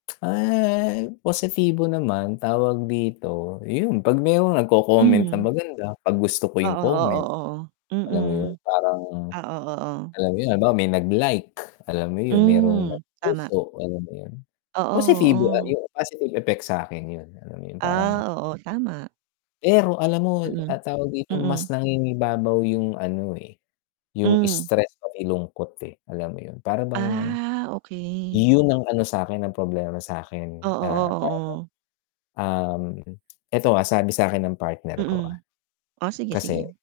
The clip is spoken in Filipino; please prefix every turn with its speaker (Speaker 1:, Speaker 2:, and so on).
Speaker 1: Ah, positibo naman, tawag dito yun, 'pag meron nagco-comment na
Speaker 2: Mhm.
Speaker 1: maganda, pag gusto ko
Speaker 2: Oo,
Speaker 1: yung
Speaker 2: oo,
Speaker 1: comment.
Speaker 2: oo,
Speaker 1: Alam mo yun,
Speaker 2: mm.
Speaker 1: parang
Speaker 2: Ah, oo, oh.
Speaker 1: alam mo yun, halimbawa may nag-like, alam mo yun, merong
Speaker 2: Mhm, tama.
Speaker 1: nagpuso alam mo yun,
Speaker 2: Oo
Speaker 1: positibo a
Speaker 2: oo.
Speaker 1: yung positive effects sa'kin yun, alam mo yun parang
Speaker 2: Ah, oo, tama.
Speaker 1: Pero alam mo
Speaker 2: Mm
Speaker 1: ah, tawag dito
Speaker 2: mm.
Speaker 1: mas nangingibabaw yung ano, eh, yung
Speaker 2: Hmm.
Speaker 1: stress pati lungkot, eh, alam mo yun. Para bang,
Speaker 2: Ah, okey.
Speaker 1: yun ang ano sa'kin ang problema
Speaker 2: Oo,
Speaker 1: sa'kin, ah,
Speaker 2: oo,
Speaker 1: tawag
Speaker 2: oh.
Speaker 1: dun, um, eto, ah, sabi sa'kin ng partner ko, ah.
Speaker 2: Mm. O sige,
Speaker 1: Kasi
Speaker 2: sige.